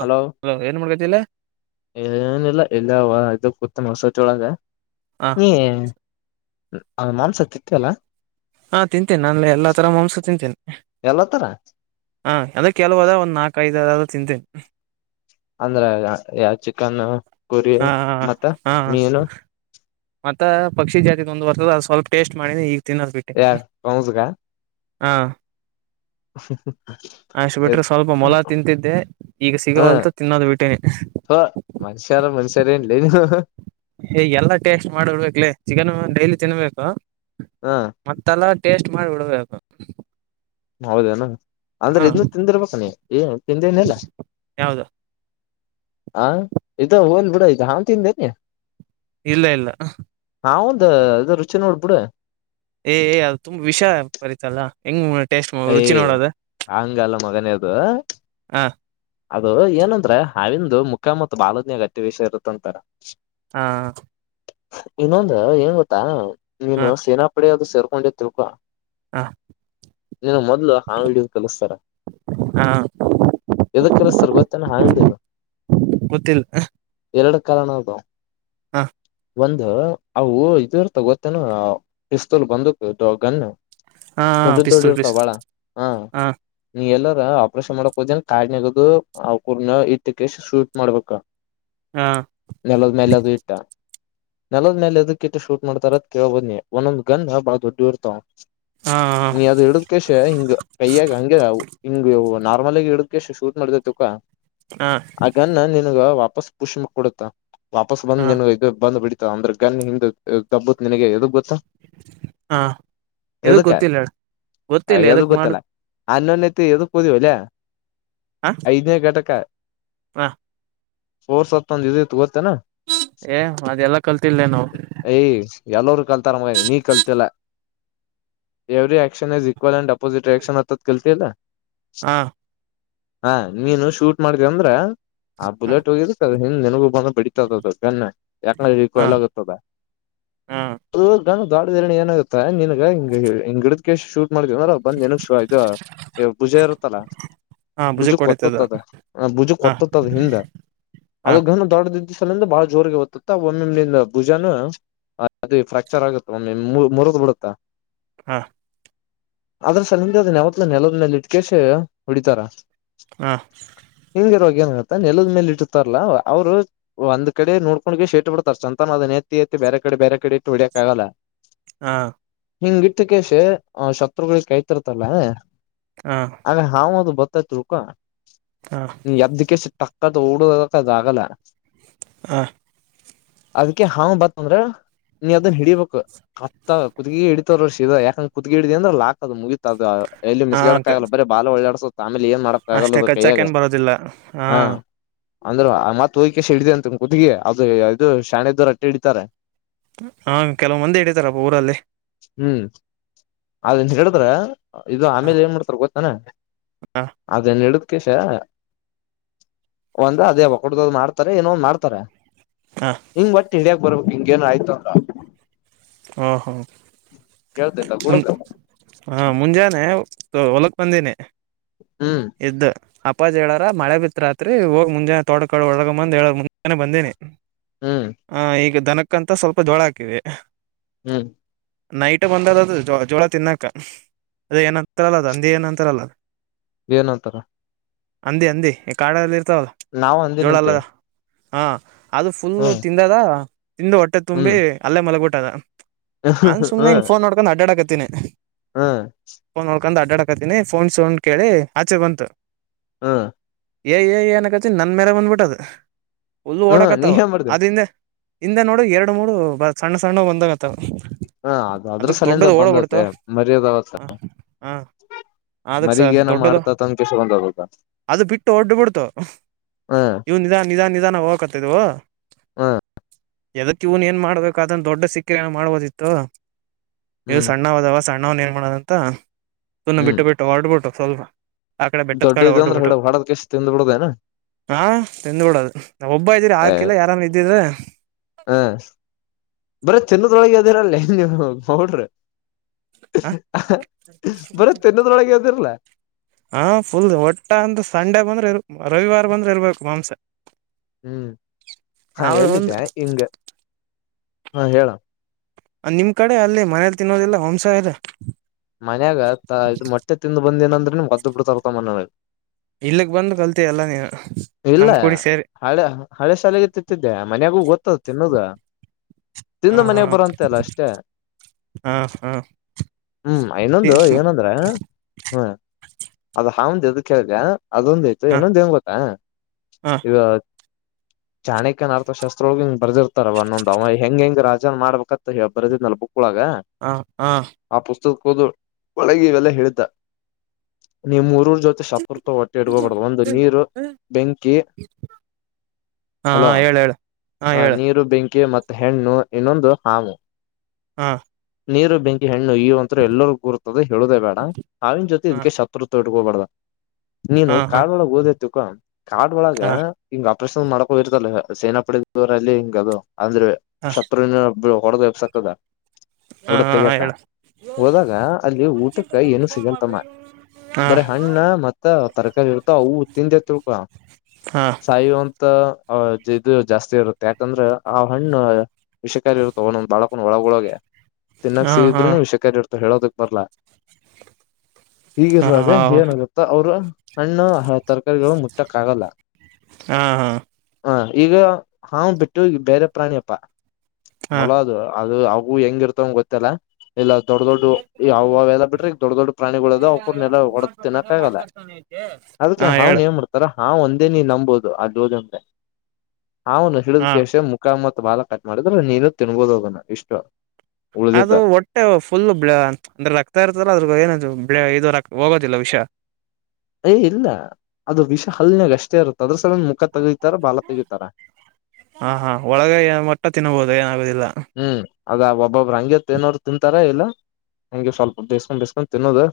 ಹ ಏನ್ ಮಾಡ್ಕತಿಲ್ಲ ಏನಿಲ್ಲ ಎಲ್ಲ ಸಚೋಳಗೆ ಹ ಹ್ಮ ಅದ ಮಾಂಸ ತಿತ್ತಲ್ಲ ಹಾ ತಿಂತೀನೆಿ ನಾನ ಎಲ್ಲಾ ತರ ಮಾಂಸ ತಿಂತೀನಿ ಎಲ್ಲ ತರ ಹ ಅಂದ್ರ ಕೆಲವದ ಒಂದಂದು ನಾಕ ಐದ ಚಂತನೆ ಅಂದ್ರೆ ಯ ಚಿಕನ್ ಕೊರಿಯ ಹಾ ಹ ಮತ್ತ ಹಾ ನೀೀನು ಮತ್ತ ಪಕ್ಷಿ ಜಾತಿ ಒಂದು ಬರ್ತದ ಅದು ಸ್ವಲ್ಪ ಟೇಸ್ಟ್ ಮಾಡಿನ ಈಗ ಯಾರ ಕೌಸು ಕಾ ಹಾಂ ಹಾ ಮೊಲ ತಿಂತಿದ್ದೆ ಈಗ ಸಿಗವಲ್ತ ತಿನ್ನೋದು ಬಿಟ್ಟೇನೆ ಹ ಮನುಷ್ಯರ ಮನುಷ್ಯರೇ ಇಲ್ಲನು ಹೇ ಎಲ್ಲಾ ಟೇಸ್ಟ್ ಮಾಡಿಡ್ಬೇಕಕ್ಲೇ ಚಿಕನ್ ಡೈಲಿ ತಿನ್ಬೇಕು ಹ ಮತ್ತೆಲ್ಲ ಟೇಸ್ಟ್ ಮಾಡ ಉಳಬೇಕ ಹೌದೇನಾ ಅಂದ್ರೆ ಇದನ್ನು ತಿಂದಿರ್ಬೇಕ ನೀ ಏ ತಿಂದೇನಿಲ್ಲ ಯಾವ್ದ ಹಾ ಇದ ಹೋಲ್ ಬಿುಡ ಇದು ಹಾನ್ ತಿಂದೇನೆಿ ಇಲ್ಲ ಇಲ್ಲ ಹೌಂದ ಇದು ರುಚಿ ನೋಡ್ಬಿಡ ಏ ಅದು ತುಂಬಾ ವಿಷ ಬರಿೀತಲ್ಲಾ ಹೆಂಗ್ ಟೇಸ್ಟ್ ರುಚಿ ಯ ನೋಡೋದ ಆಂಗಾಲ ಮಗನ ಯ್ದ ಹ್ಮ ಅದು ಏನಂದ್ರೆ ಅವಿಂದು ಮುಖ ಮತ್ತು ಬಾಲಜಿಯ ಗಟ್ಟಿ ವಿಷಯ ಇರುತ್ತಂತಾರ ಹಾ ಇನ್ನೊಂದು ಏನ್ ಗೊತ್ತಾ ಹಾ ನೀಏನು ಸೇನಾ ಪಡ ಅದು ತೇರ್ಕೊಂಡೆ ತುಕ ಹಾ ನೀನು ಮೊದ್ಲು ಹಾ ಹಿಡಿಯೋದು ಕಲಿಸ್ತಾರ ಹಾ ಎದಕ್ ಕಲಸ್್ತಾರ ಗೊತ್ತನೆ ಹಾ ಹಿಡಿಯದು ಗೊತ್ತಿಲ್ಲ ಎರಡು ಕಣದ ಹಾ ಒಂದು್ ಅವುೂ ಇದರ್ ತಗೋತೇನ ಪಿಸ್ತೂಲ್ ಬಂದಕ್ ಗನ್ ಹಾ ೊಡಿ ಪಿಸ್ತೂಲ್ ಇರ್ತಾವ ಪಿಸ್ತೂಲ್ ಬಾಳ ಹ ಹಾ ನೀ ಎಲ್ಲ ಆಪರೇಷನ್ ಮಾಡಕ್ ಹೋದನ ಕಾರ್ಡ್ನಗದು ಅವಕೂರ್ನ ಇಟ್ಟಕ್ಕೆ ಶೂಟ್ ಮಾಡ್ಬೇಕ ಹಾ ನಲ ನೆಲ್ಲದು ಇಟ್ಟಾ ನೆಲದ ಮೇಲೆ ಎದಕ್ಕಿಟ್ಟ ಶೂಟ್ ಮಾಡ್ತಾರದ್ ಕೇಳವ ಬದನ್ನಿ ಒಂದೊಂದ್ ಗನ್ ಬಾಳ ದೊಡ್ಡಿ ಇರ್ತವ ಹಾ ನೀ ಅದು ಇಡಿದ್ ಕಷ ಹಿಂಗ ಕೈಯ್ಯಾಗ ಹಂಗಗೆಾವು ಹಿಂಗ ನಾರ್ಮಲ್ ಆಗ ಇಡದಕ್ಕೆ ಶೂಟ್ ಮಾಡಿದೈತಿಕ್ಕಾ ಹಾ ಅಗನ್ನ ನಿ ಗ ವಾಪಸ್ ಪುಷ್ಮ ಕೊಡುತ್ತ ವಾಪಸ್ ಹಾ ಬಂದ ನ ಇದು ಬಂದು ಬಿ ಅಂದ್ರೆ ಗನ್ನಿ ಹಿಂದ ತಬ್ಬುತ್ಿನಗೆ ಎದ ಗೊತ್ತಾ ಹಾ ಎದು ಗೊತ್ತಿಲ್ಲ ಗೊತ್ತಿಲ್ಲ ಎದಕ್ ಮಾಡು ಅನ್ನೋನಯತಿ ಇದು ಪದುಿ ಹಲ್ಯ ಐದನೇ ಘಟಕ ಕಹ ೋರ್ ಸತ್ತ ಒಂದ ಇ ತತ್ತ ಏ ಅದೆ ಎಲ್ಲಾ ಕಲ್ತಿಲ್ಲೇ ನಾವು ಎಲ್ಲರುೂ ಕಲ್ತಾರ ಮಗ ನೀ ಕಲ್ತಿಲ್ಲ ಎವ್ರ ಎನ್ ಇಸ್ ಇಕ್ವಲ್ ಅಂಡ ಪೋಿಟ್ ಕ್ಷನ್ ಆತ್ಲ್ತಲ್ಲ ಹಾ ಹಾ ನೀನು ಶೂಟ್ ಮಾಡ್ದ ಅಂದ್ರ ಹಾ ಹ ಬುಲೆಟ್ ಹೋಗರಿ ಹಂಗ ನನಗೂ ಬಂದ ಬಿಡಿತದದದು ಕನ್ನೆ ಯಾಕ ಹಾ ಕೊಲಗುತ್ತದ ಹಾ ನಾನು ದಾಡ ಏನಾಗುತ್ತೆ ಎಂಗ ಸು ಮಾಡವ ಬಂದ್ನ ಇ ಭುಜ ಇರುತ್ತಲ್ಲಾ ಹಾ ಭುಜ ಭುಜಕ್ ಹೊಡಿತದ ಕೊತ್ತದ ಭುಜ ಹಾ ಕೊತ್ತದ ಹಿಂದೆ ಹಾ ಅದನು ದೊಡ್ಡ ಲಿಂದ ಬಹಳ ಜೋರಿಗೆ ಓತ್ತತ್ತ ಒಮ್ಮೆ ನಿಿಂದ ಭುಜಾನ ಅದು ಫ್ರಾಕ್ಚರ್ ಆಗುತ್ತೆ ಒಮ್ಮೆ ಮುರಗ್ ಬಿಡುತ್ತಾ ಹಾ ಆದದ್ರ ಸರಿಿಂದದ ನೆಾವತ್ಲ ನೆಲದನೆೇಲ್ಲಿ ಇಟ್ಕಸ ಹೊಡಿತಾರ ಹಾ ಹಂಗಗೆ ಇರುವರುವ ಏನ ನೆಲದ ಮೇಲೆ ಇಟ್ಟತಾರಲ್ಲ ಅವ್ರು ಒಂದ್ ಕಡೆ ನೋಡ್ಕೊಂಡ ಶೇಟ್ ಬಿಡ್ತಾರೆ ಸಂತಾನ ಅದನ ಎತ್ತಿ ಎತ್ತಿ ಬೇರೆ ಕಡೆ ಬೇರೆ ಕಡೆ ಇಟ್ಟು ಹೊಡಿಯಕ್ ಆಗಲ್ಲ ಹಾ ಹಿಂಗಗೆ ಕಿಕೇಶ ಶತ್ರುಗಳಿಗೆ ಕೈ್ತಿರ್ತಲ್ಲ ಹಾ ಅೆ ಹಾವದು ಬ ತ್ತ ತುಕ ಹಾ ಎಾರದಿಕ್ಕೆ ಪ ಓಡುಕ್ಕದದು ಆಗಲ್ಲ ಹ ಅದ್ಕ ಹಾಂಗ್ ಬತ್ತಂದ್ರ ನೀ ಅದನ್ ಹಿಡೀಬೇಕು ಅತ್ತ ಕತ್ಕ ಹಿಡಿತರ್ಷ ಇ ಯಾಕಂಗ ಕುುದಗಡಿದ ಅ್ರಲ್ಲಾದು ಮುಗ ಅದು ಎಲ್ಲಿ ಮಿಸಗಾಡಕ ಆಗಲ್ಲ ಬಾಳ ಒಳ್ಳೆಾಡ್ಸುತ್ತೆ ಅಷ್ಟೆ ಕಚ್ಚಾಕ ಏನ್ ಬರೋದಿಲ್ಲ ಹಾ ಅಂದ್ರರು ಆ ಮತ್ ಹೋಗ್ಕಷ್ಟಿಡ್ದ ಅಂತ ಕತ್ಗಿ ಅದು ಇದು ಶಾಣೆದ್ದವರು ಅಟ್ಟೆ ಹಿಡಿತಾರೆ ಹಾ ಕೆಲವ ಮಂದಿ ಇಡಿತಾರಪ್ಪ ಊರಲ್ಲಿ ಹ್ಮ್ ಅನ್ ಹೇಳಿದ್ರ ಇದು ಹ ಆಮೇಲೆ ನ್ ಮಾಡ್ತಾರೆ ಗೊ ಹನ ಹ ಅದೇನ್ ಹೇಳ ಮುಖೇಶ ಒಂದ ಅದೇ ಹೊಡ್ದದ್ ಮಾಡ್ತಾರೆ ಏನೋಂದು್ ಮಾಡ್ತಾರೆ ಹ ಹಂಗ್ ಮತ್ತ ಹ ಬರ್ಬೇಕ ಹಿಂಗೇನ ಆಯ್ತಲ್ಲ ಹಾ ಹಾ ಮುನ್ ಗುಡಕ ಹಾಂ ಮುಂಜಾನೆ ಹೊಲಕ್ ಬಂದೇನನೆ ಹ್ಮ್ ಎ್ಎದ್ದು ಆ ಅಪ್ಪಾಜ್ ಹೇಳಾರ ಮಳೆ ಬಿತ್ತ್ರಿ ಹೋಗಿ ಮುಂಜಾನೆ ತೋಡ್ಕ ಒಳಗ ಬಂದ್ ಹೇಳ ಮುಂಜಾನೆ ಬಂದಿನಿ ಹ್ಮ್ ಹಾ ಈಗ ದನಕ್ಕಂತ ಸ್ವಲ್ಪ ಜೋಳ ಹಾಕಿದೆ ಹ್ಮ್ ನೈಟ್ ಬಂದ ಜ ಜೋಳ ತಿನ್ನಾಕ ಅದ ಏನಂತರ ಅಲ್ಲದ ಅಂದ ಏನಂತರ ಅಲ್ಲದ ಏನಂತರ ಅಂದೆ ಅಂದೆ ಕಾಡಲ್ಲಿ ಇರ್ತಾವಲ್ಲ ನಾವು ಜೋಳ ಅಂದಿನಂತೆೇ ಅಲ್ಲದ ಹಾ ಅದು ಫುಲ್ ತಿಂದದ ಇಂದು ಹೊಟ್ಟೆ ತುಂಬಿ ಅಲ್ಲೇ ಮಲಗ್ಟ್ಟು ದ ಹ ಹ್ಮ ಎಡಾತೀನನೆ ಹ್ಮ ಕಕೊಂಡ್ ಅಡ್ಡಾಡಕತೀನಿ ಫೋನ್ ಸೌಂಡ್ ಕೇಳಿ ಆಚೆ ಬಂತು ಹಾ ಏ ಏ ಏನಕತಿ ನನ್ ಮೇಲೆ ಬಂದ್ಬಿಟ್ಟದ ಹುಲ್ಲು ಹ್ಮ್ ನೀ ಓಡಕತ್ತಾವ ಏನ್ ಮಾಡ್ದ ಅದ್ರಿಂದ ಹಿಂದ ನೋಡ ಎರಡು ಮೂರು ಸಣ್ಣ ಸಣ್ಣ ಒಂದಾಗತ ಹಾ ಅದು ಅದ್ರ ಸಲಿಂದ ದೊಡ್ಡದು ಓಡಬಿಡ್ತು ಬಂದತ್ಲೆ ಮರಿಯದವತ್ ಹ ಹಾ ಅದಕ್ಕೆ ಸ ಮರಿಗ ಏನ ದೊಡ್ಡದು ಮಾಡ್ತತ್ ಅಂದ ಕಿಸ ಬಂದದ ಅದು ಬಿಟ್ಟು ಹೊಡ್ಡ ಬಿಡ್ತು ಹ್ಮ್ ಇವನ್ ನಿಧಾನ ನಿಧಾನ ನಿಧಾನ ಹೋಗಕತ್ತಿದವು ಹ್ಮ್ ಎದಕ್ಕ ಇ್ನ್ ಏನ್ ಮಾಡ್ಬೇಕು ಅದನ್ನ ದೊಡ್ಡ ಸಿಕ್ಕರೆ ಏನ ಮಾಡ್ಬೋದಿತ್ತು ಇದು ಹ್ಮ್ ಸಣ್ಣವಾದವ ಸಣ್ಣ ನಾವನ್ ಏನ್ ಮಾಡೋದಂತ ತುನ್ನ ಹ್ಮ್ ಬಿಟ್ಟು ಬಿಟ್ಟು ಹೊರಡ್ಬಿಟ್ಟು ಸ್ವಲ್ಪ ಅಕಡೆ ಬೆಟ್ಟದ ದೊಡ್ಡ ಕಡೆ ಇದ ಹೊಟ್ಟ ಅಂದ್ರ ಒಟ್ಟು ಹಿಡ ಹೊಡದ್ ಕಿಸ ತಿಂದ್ ಬಿಡುದೇನ ಹಾ ತಿಂದು ಕೂಡದು ಹ ಹ ಬರೀ ಚನ್ನದೊಳಗೆದಿರಲ್ಲಿ ಹೌಡ್ರಿ ಹ ಬರ ತಿನ್ನದೊಳಗೆ ಹದಿರ್ಲ ಹಾ ಫುಲ್ ಒಟ್ಟ ಅಂದ ಸಂಡೆ ಬಂದ್ರೆ ಇರು ರವಿವಾರ ಬಂದ್ರೆ ಇರಬೇಕು ಮಾಂಸ ಹ್ಮ್ ಹಾ ಯಾವ್ದೋ ಒಂದು ಎಲ್ಲಿದೆ ಹಂಗ ಹಾ ಹೇಳ ನಿಮ್ ಕಡೆ ಅಲ್ಲಿ ಮನೇಲಿ ತಿನ್ನೋದೆಲ್ಲ ಹಂಸ ಇದೆ ಬಂದ ಏಂದ್ರೆಮ್ ಗದ್ದು ಬಿಡು ತರ್ತ ಮನೇಗೆ ಇಲ್ಲಕ್ ಬಂದು ಕಲ್ತ ಎಲ್ಲ ನೀ ಇಲ್ಲ ಹಳೆ ಹಳೆ ಶಾಲೆಗೆ ತತ್ತಿದ್ದೆ ಮನಯಾಗು ಗೊತ್ತ [unintelligible] ತಿನ್ನುದ ತಂದು ಹ ಮನಯಾಗ ಬರುವಂತೆ ಅಲ್ಲ ಅಷ್ಟೇ ಹಾ ಹಾ ಹಾ ಹ್ಮ್ ಇನ್ನೊಂದು ಹ ಏನಂದ್ರ ಹ್ಮ ಅದ ಹಂದ ಅದ ಕೇಳ್ರ ಅದೊಂದು ಇತ್ತು ಇನ್ನೊಂದ್ ಏನು ಗೊತ್ತಾ ಹ ಈಗ ಜಾಣಕ್ಯನ ಅರ್ಥ ಶಸ್ತ್ರೋಗ ಬದಿರ್ತಾರವ ಅನ್ನೊಂದ ಅವ ಹೆಂಗ ಹೆಂಗ್ ರಾಜನ್ ಮಾಡ್ಬೇಕತ್ತ ಬರ್ದಿದ್ನ ಬುಕ್ ಳಾಗ ಹ ಆ ಕೋದ ಒಳಗ ಇವೆಲ್ಲ ಹಳ್ತ ನಿಮ್ಮೂಊರು ಜೊತೆ ಶಪುರ್ತ ಹೊಟ್ಟೆ ಹಿಡ್ಕೋಬಾರ್ದುದು ಒಂದು ನೀರು ಹಾ ಬೆಂಕಿ ಹಾ ಹಲೋ ಹೇಳ ಹೇಳ ಹಾ ಹ ಹೇಳ ನೀರು ಬೆಂಕಿ ಬೆಂಕಿ ಮತ್ತು ಹೆಣ್ಣು ಇನ್ನೊಂದು ಹಾವು ಹಾ ನೀರು ಬೆಂಕಿ ಹೆಣ್ಣು ಇವು ಒಂತ್ರ ಎಲ್ಲರಿೂ ಗುರುತ ಹೇಳುದೇ ಬೇಡ ಅವಿನ ಜೊತೆ ಹಾ ಇದಕ್ಕೆ ಶತ್ರುತ ಕೋಬಡದ ನೀನು ಹಾ ಹಾ ಕಾಳಗೆ ಓದೇ ತುಕ ಕಾಡ್ ಒಳಗ ಹಾ ಹಂಗ ಅಪ್ಪ ಪ್ರ ಮಾಡಕೋಗರ್ತಲ್ಲ ಸೇನಾ ಪಡೆವರ ಅಲ್ಲಿ ಹಿಂಗ ಅದು ಅಂದ್ರೆ ಹಾ ಶತ್ರುನ ಹೊಡೆದಪ್ಸಕದ ಹಾ ನೋಡ ಹಾ ತೆಗಕ ಹೇಳ ಹೋದಾಗ ಅಲ್ಲಿ ಊಟಕ್ಕೆ ಏನು ಸಿಗಲ್ಂತಮ್ಮ ಹಾ ಬರ ಹಣ್ಣ ಮತ್ತ ತರಕಾರಿ ಇರ್ತ ಅವು ತಿಂದೆ ತಿಳ್ ಹಾ ಸಾಯು ಅಂತ ಇದು ಜಾಸ್ತಿ ಇರುತ್ತೆ ಯಾಕಂದ್ರೆ ಆ ಹಣ್ಣ ವಿಷಿಕಾರಿ ಇರುತ್ತೆ ಒನೊಂದ ಬಾಳಕನ್ ಒಳಗೊಳಗೆ ತಿನ್ನಾಕ್ ಹಾ ಸೀ ಹಾ ಇದ್ರೂನು ವಿಷೆಾ ಇತ ಹೇಳೋದಕ್ ಬರ್ಲ ಹಾ ಹೀಗಿರುವಾಗ ಏನಗುತ್ತಾ ಅವರು ಹಣ್ಣ ತರಕಾರಿಗಳು ಮುಟ್ಟ ಕಾಗಲ್ಲ ಹಾ ಹಾ ಹ ಈಗ ಹಾ ಬಿಟ್ಟು ಈಗ ಬೇರೆ ಪ್ರಾಣಿಯಪ್ಪ ಹಾ ಮೊಲ ಅದು ಅದು ಅದು ಅವು ಹೆಂಗ ಇರ್ತವಂಗ ಗೊತ್ತಿಲ್ಲ ಇಲ್ಲ ದೊಡ್ಡ ದೊಡ್ಡ ಯಾವೆಲ್ಲ ಬಿಟ್ರೆ ಈ ದೊಡ್ಡ ದೊಡ್ಡ ಪ್ರಾಣಿಗಳುದಾವ ಅವಕನೆಲ್ಲ ಹೊಡೆಡ ತಿನ್ನಕ್ ಆಗಲ್ಲ ಅದಕ್ಕೆ ಹಾ ಹೇಳ ಅವ್ನ್ ಏನ್ ಮಾಡತ ಹಾ ಒಂದೇ ನೀನ್ ನಂಬೋದು ಅಲ್ಲಿ ಹೋದಂದ್ರೆ ಹಾವನು ಹಿಡಿದ್ ಹಾ ಕೇಶ ಮುಖಾಮತ್ ಬಾಲ ಕಟ್ ಮಾಡಿದ್ರೆ ನೀನು ತಿನ್ಬೋದು ಅದನ್ನ ಇಷ್ಟು ಉಳ್ದಿದ್ದ ಅದು ಹೊಟ್ಟೆ ಫುಲ್ಲ ಅಂದ್ರೆ ರಕ್ತ ಇರ್ತಲ್ಲ ಅದ್ರ ಬಗ್ಗೆ ಇದು ಹೋಗೋದಿಲ್ಲ ವಿಷ ಏ ಇಲ್ಲ ಅದು ವಿಷ ಹಲ್ನಾಗ ಅಷ್ಟೇ ಇರುತ್ತೆ ಅದ್ರ ಸಲ ಮುಖ ತೆಗಿತಾರ ಬಾಲ ತೆಗಿತಾರ ತಿನಬೋದ ಏನಾಗೋದಿಲ್ ಹ್ಮ್ ಅದ ಒಬ್ಬೊಬ್ಬ್ರ ಹಂಗೆ ತಿನ್ನೋರು ತಿಂತಾರ ಇಲ್ಲ ಹಂಗೆ ಸ್ವಲ್ಪ ಬೇಸ್ಕೊಂಡ್ ಬೇಸ್ಕೊಂಡ್ ತಿನ್ನೋದು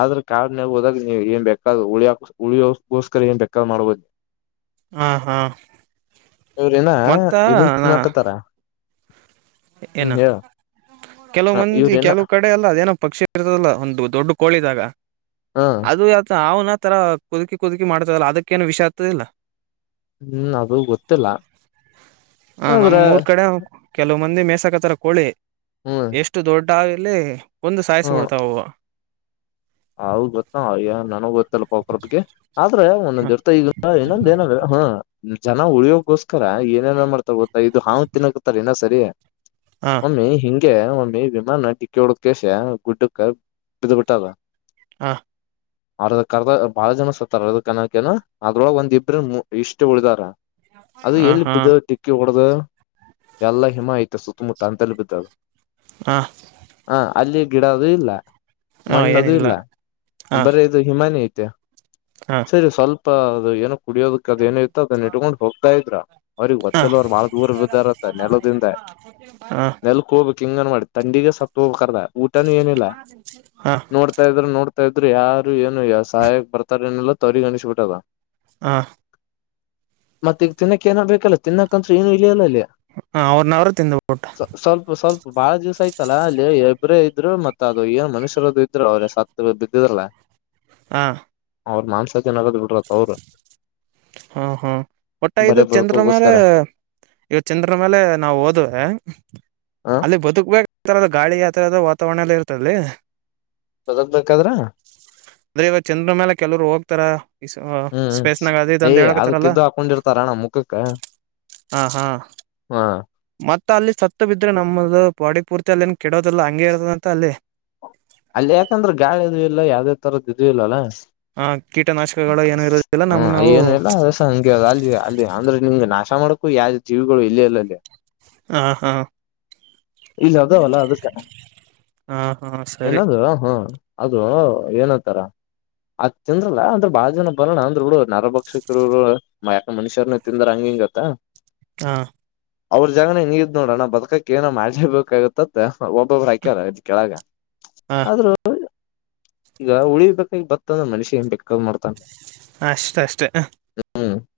ಆದ್ರೆ ಕಾಡ್ನಾಗ ಹೋದಾಗ ನೀವು ಏನ್ ಬೇಕಾದ್ ಉಳಿಯ ಉಳಿಯೋಕೋಸ್ಕರ ಏನ್ ಬೇಕಾದ್ ಮಾಡ್ಬೋದು ಹಾ ಹಾ ಇವ್ರೇನಾ ಮತ್ತ ಇದನ್ ತಿನಾಕತ್ತಾರ ಏನು ಕೆಲವು ಹ ಮಂದಿ ಇವ್ರೇನ ಕೆಲವು ಕಡೆ ಎಲ್ಲ ಅದೇನೋ ಪಕ್ಷಿ ಇರ್ತದಲ್ಲ ಒಂದು ದೊಡ್ಡ ಕೋಳಿದಾಗ ಹ ಅದು ಯತ ಹಾವನ ಈ ತರ ಕುದುಕಿ ಕುದುಕಿ ಮಾಡ್ತದಲ್ಲ ಅದಕ್ಕೇಏನು ವಿಷ ಹತ್ತದಿಲ್ಲ ಹ್ಮ್ ಅದು ಗೊತ್ತಿಲ್ಲ ಆದ್ರ ಒಂದೆ ಮೇಸಕತಾರ ಕೋಳಿ ಹ್ಮ್ ಎಷ್ಟು ದೊಡ್ ಟಾವಲೆ ಒಂದು ಹ್ಮ್ ಸಾಯಿಸಬಿಡ್ತಾವವು ಅವ ಗೊತ್ತ ನನಗ ಗೊತ್ತಲ್ಲ ಪಾಕ್ರದಗೆ ಆದ್ರೆ ಒಂದೊಂದ್ ಇರ್ತ ಈಗ ಇನ್ನೊಂದ ಏನಲ್ಲ ಹ ಜನ ಉಳ್ಯೋಗೋಸ್ಕರ ಏನೇನ ಮಾಡ್ತಾ ಗೊತ್ತಾ ಇದು ಹಾವ ತಿನ್ನಕತಾರ ಇನ್ನ ಸರಿ ಹ ಒಮ್ಮಿ ಹಿಂ ಗೆ ಒಮ್ಮಿ ವಿಮಾನ ಡಿಕ್ಕಿ ಹೊಡುದ ಕ್ಯಾಸ ಗುಡ್ಡಕ್ಕ ಬಿದ್ ಬಿಟ್ಟದ ಹಾ ಅವ್ರದ ಕರ್ದ ಬಹಳ ಜನ ಸತ್ತಾರ ಅರ್ದಕನ್ನಾಕೇನ ಅದ್ರೊಳಗೆ ಒಂದ್ ಇಬ್ಬ್ರ ಇಷ್ಟ ಉಳಿದಾರ ಅದು ಹ ಎಲ್ಲಿ ಬಿದ್ದು ಹಾ ಡಿಕ್ಕಿ ಹೊಡ್ದ ಎಲ್ಲ ಹಿಮ ಆಯ್ತು ಸುತ್ತಮುತ್ತ ಅಂತಲ್ಲಿ ಬಿದ್ದದ ಹಾ ಹ ಅಲ್ಲಿ ಗಿಡದು ಇಲ್ಲ ಮಣ್ಣು ದು ಏನಿಲ್ಲ ಇಲ್ಲ ಹ ಬರೀ ಇದು ಹಿಮಾನಿ ತ್ಯ ಹ ಸರಿ ಸ್ವಲ್ಪ ಅ ಅದು ಕುಡಿಯೋದಕ್ಕದ ಏನ ಇತ್ತು ಅದನ್ನ ಇಟ್ಕೊಂಡ ಹೋಗತಾ ಇದ್ರಾ ಅವ್ರಿಗೆ ಹ ಒತ್ತಲ್ಲಿ ಅವರು ಬಹಳ ದೂರ ಬ ಇರತ್ತ ನೆಲದಿಂದ ಹ ಹ ನೆಲಕ್ ಹೋಗ್ಬೇಕ ಕಿಂಗನ್ ಮಾಡಿ ತಂಡಿಿಗೆ ಸಪ್ಪ ಹ ಕರ್ದ ಹಾ ನೋಡ್ತಾ ಇದ್ರ ನೋಡ್ತಾ ಇದ್ರ ಯಾರು ಏನು ಯಾವ ಸಹಾಯಕ ಬರ್ತಾರ ಏನಲ್ಲ ತವರಿಗ ಅಣಿಸ್ಬ ಬಿಟ್ಟದ ಹ ಮತ್ತ ಈಗ ತಿನ್ನಕ್ ಏನ ಬೇಕಲ್ಲ ತಿನ್ನಕ್ಂತ್ರೂ ಏನು ಇಲಿಯಲ್ಲ ಇಲ್ಲಿ ಹ ಅವ್ರನ ಅವರು ತಂದು್ಬಟ್ಟು ಸ್ವಲ್ಪ ಸ್ವಲ್ಪ ಬಾಳ ದಿವ್ಸ ಆಯ್ತಲ್ಲ ಅಲ್ಲಿ ಇಬ್ಬ್ರೇ ಇದ್ರು ಮತ್ ಅದು ಏನ್ ಮನುಷ್ಯರದು ಸತ್ತುೇ ಬಿಿದ್ದದಲ್ಲ ಹಾ ಅವ್ರ್ ಮಾನ್ಸ ಜನ್ ಬಿಡ್ರ ಅವೌರು ಹಾ ಹಾ ಒಟ್ಟ ಇದು ಚಂದ್ರ ಮೇಲೆ ಬದುಕೋಗೋಸ್ಕರ ಇವತ್ತು ಚಂದ್ರ ಮೇಲೆ ನಾವು ಹೋದವೆ ಹ ಅಲ್ಲಿ ಬದುಕ್ಬೇಕ ಗಾಳಿ ತರದ ವಾತಾವರಣ ಎಲ್ಲ ಇರ್ತಲ್ಲಿ ಹೊದಕ್ಬೇಕಾದ್ರ ಅಂದ್ರೆ ಇವಾಗ ಚಂದ್ರ ಮ್ಯಾಲ ಕೆಲವರು ಹೋಗ್ತಾರ ಹ್ಮ್ ಹ್ಮ್ ಸ್ಪೇಸ್ ಏಯ್ ಅದಕ್ಕೆದ್ದು ಹಾಕೊಂಡಿರ್ತಾರಣ ಮುಖಕ್ಕ ಹ ಹಾ ಹಾ ಮತ್ತ ಅಲ್ಲಿ ಸತ್ತು ಬಿದ್ರೆ ನಮ್ಮದು ಬಾಡಿ ಪೂರ್ತಿ ಅಲ್ಲಿ ಏನು ಕೆಡೋದಲ್ಲ ಹಂಗಗೆ ಇರತ್ತದಂತ ಅಲ್ಲಿ ಅಲ್ಲಿ ಯಾಕಂದ್ರೆ ಗಾಳ ಇದ್ೂ ಇಲ್ಲ ಯಾವ್ದೇ ತರದ ಇದ್ೂ ಇಲ್ಲಲ್ಲ ಆ ಕೀಟನಾಶಕಗಳು ಏನು ಇರೋದಿಲ್ಲ ಹ್ಮ ನಮ್ಮ ನಾವು ಏನು ಇಲ್ಲಸ ಹಗೆ ಅಲ್ಲಿ ಅಲ್ಲಿ ಅಂದ್ರೆ ನಿಮ್ಗೆ ನಾಶ ಮಾಡಕ್ಕು ಯಾವ ಜೀವಿಗಳು ಇಲ್ಲಿ ಇಲ್ಲ ಅಲ್ಲಿ ಹಾ ಹಾ ಇಲ್ಲ ಅದ ಅಲ್ಲ ಅದಕ್ಕಣ ಹಾ ಹಾ ಸರಿ ಏನಾದ ಹಾ ಅದು ಏನಂತಾರ ಅದ್ ತಿಂದ್ರಲ್ಲಾ ಅಂದ್ರ ಬಾಳ ಜನ ಬರೋಣ ಅಂದ್ರ ಹುಡು ನರಭಕ್ಷಕರುರು ಯಾಕ ಮನುಷ್ಯರನ ತಿಂದ್ರ ಹಂಗ ಹಂಗತ್ತ ಹಾ ಅವ್ರ ಜಾಗನ ನೀರ್್ ನೋಡ್ರಣ ನ ಬ್ಕಕ್ ಏನೋ ಮಾಡ್ಲೇಬೇಕಾಗತ್ತ ಒಬ್ಬೊಬ್ ಆಾಕ್ಯಲ್ಲ ಇದ್ ಕೆಳಗ ಹ ಆದ್ರೂ ಈಗ ಉಳಿ ಬೇಕಾಗಿ ಬತ್ತತಂದ ಮನುಷಿ ಏನ್ ಬೇಕಾದ ಮಾಡ್ತಾನ ಅಷ್ಟ ಅಷ್ಟೇ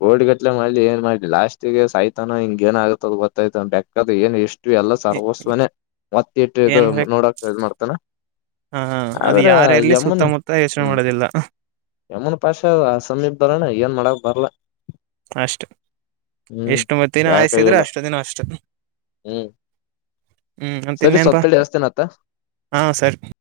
ಗೋಡ್ ಗಟ್ಲೆ ಮಾಡಲಿ ಏ ಮಾಡಲಿ ಲಾಸ್ಟ ಿಗೆ ಸಾಯ್ತಾನೋ ಹಿಂಗ ಏನಾಗತ ಅ ಗೊತ್ತಾಯ್ತ ಬೆೇಕಾದ ಏನು ಇಷ್ಟ ಇ ಎಲ್ಲ ಸರ್ವಸ್ವನೇ ಮತ್ತ ಇಟ್ಟು ಇದು ಏನ್ ಬೇಕು ನೋಡಕ ಮಾಡ್ತಾನ ಹ ಅದು ಆದ್ರ ಯಾರಲ್ಲಿ ಯಮನ್ ಸುತ್ತಮುತ್ತ ಯೋಚನೆ ಹ್ಮ ಮಾಡೋದಿಲ್ಲ ಯಮನ್ ಪಾಶ ಆ ಸಮೀಪ್ ಬರಣ ಏನ್ ಮಾಡ ಬರ್ಲ ಅಷ್ಟ ಹ್ಮ್ ಎಷ್ಟು ಮತ್ತ ದಿನ ಯಾರ್ ಆಯಸಿದ್ರೆ ಕೈಯಲ್ಲ ಅಷ್ಟ ದಿನ ಅಷ್ಟು ಹ್ಮ್ ಹ್ಮ್ ಅ ಸರಿ ತಿನ್ನೇಪ ಸೊತ್ತಡಿ ಹಸ್ತೇನತ್ತ ಹಾ ಸರಿ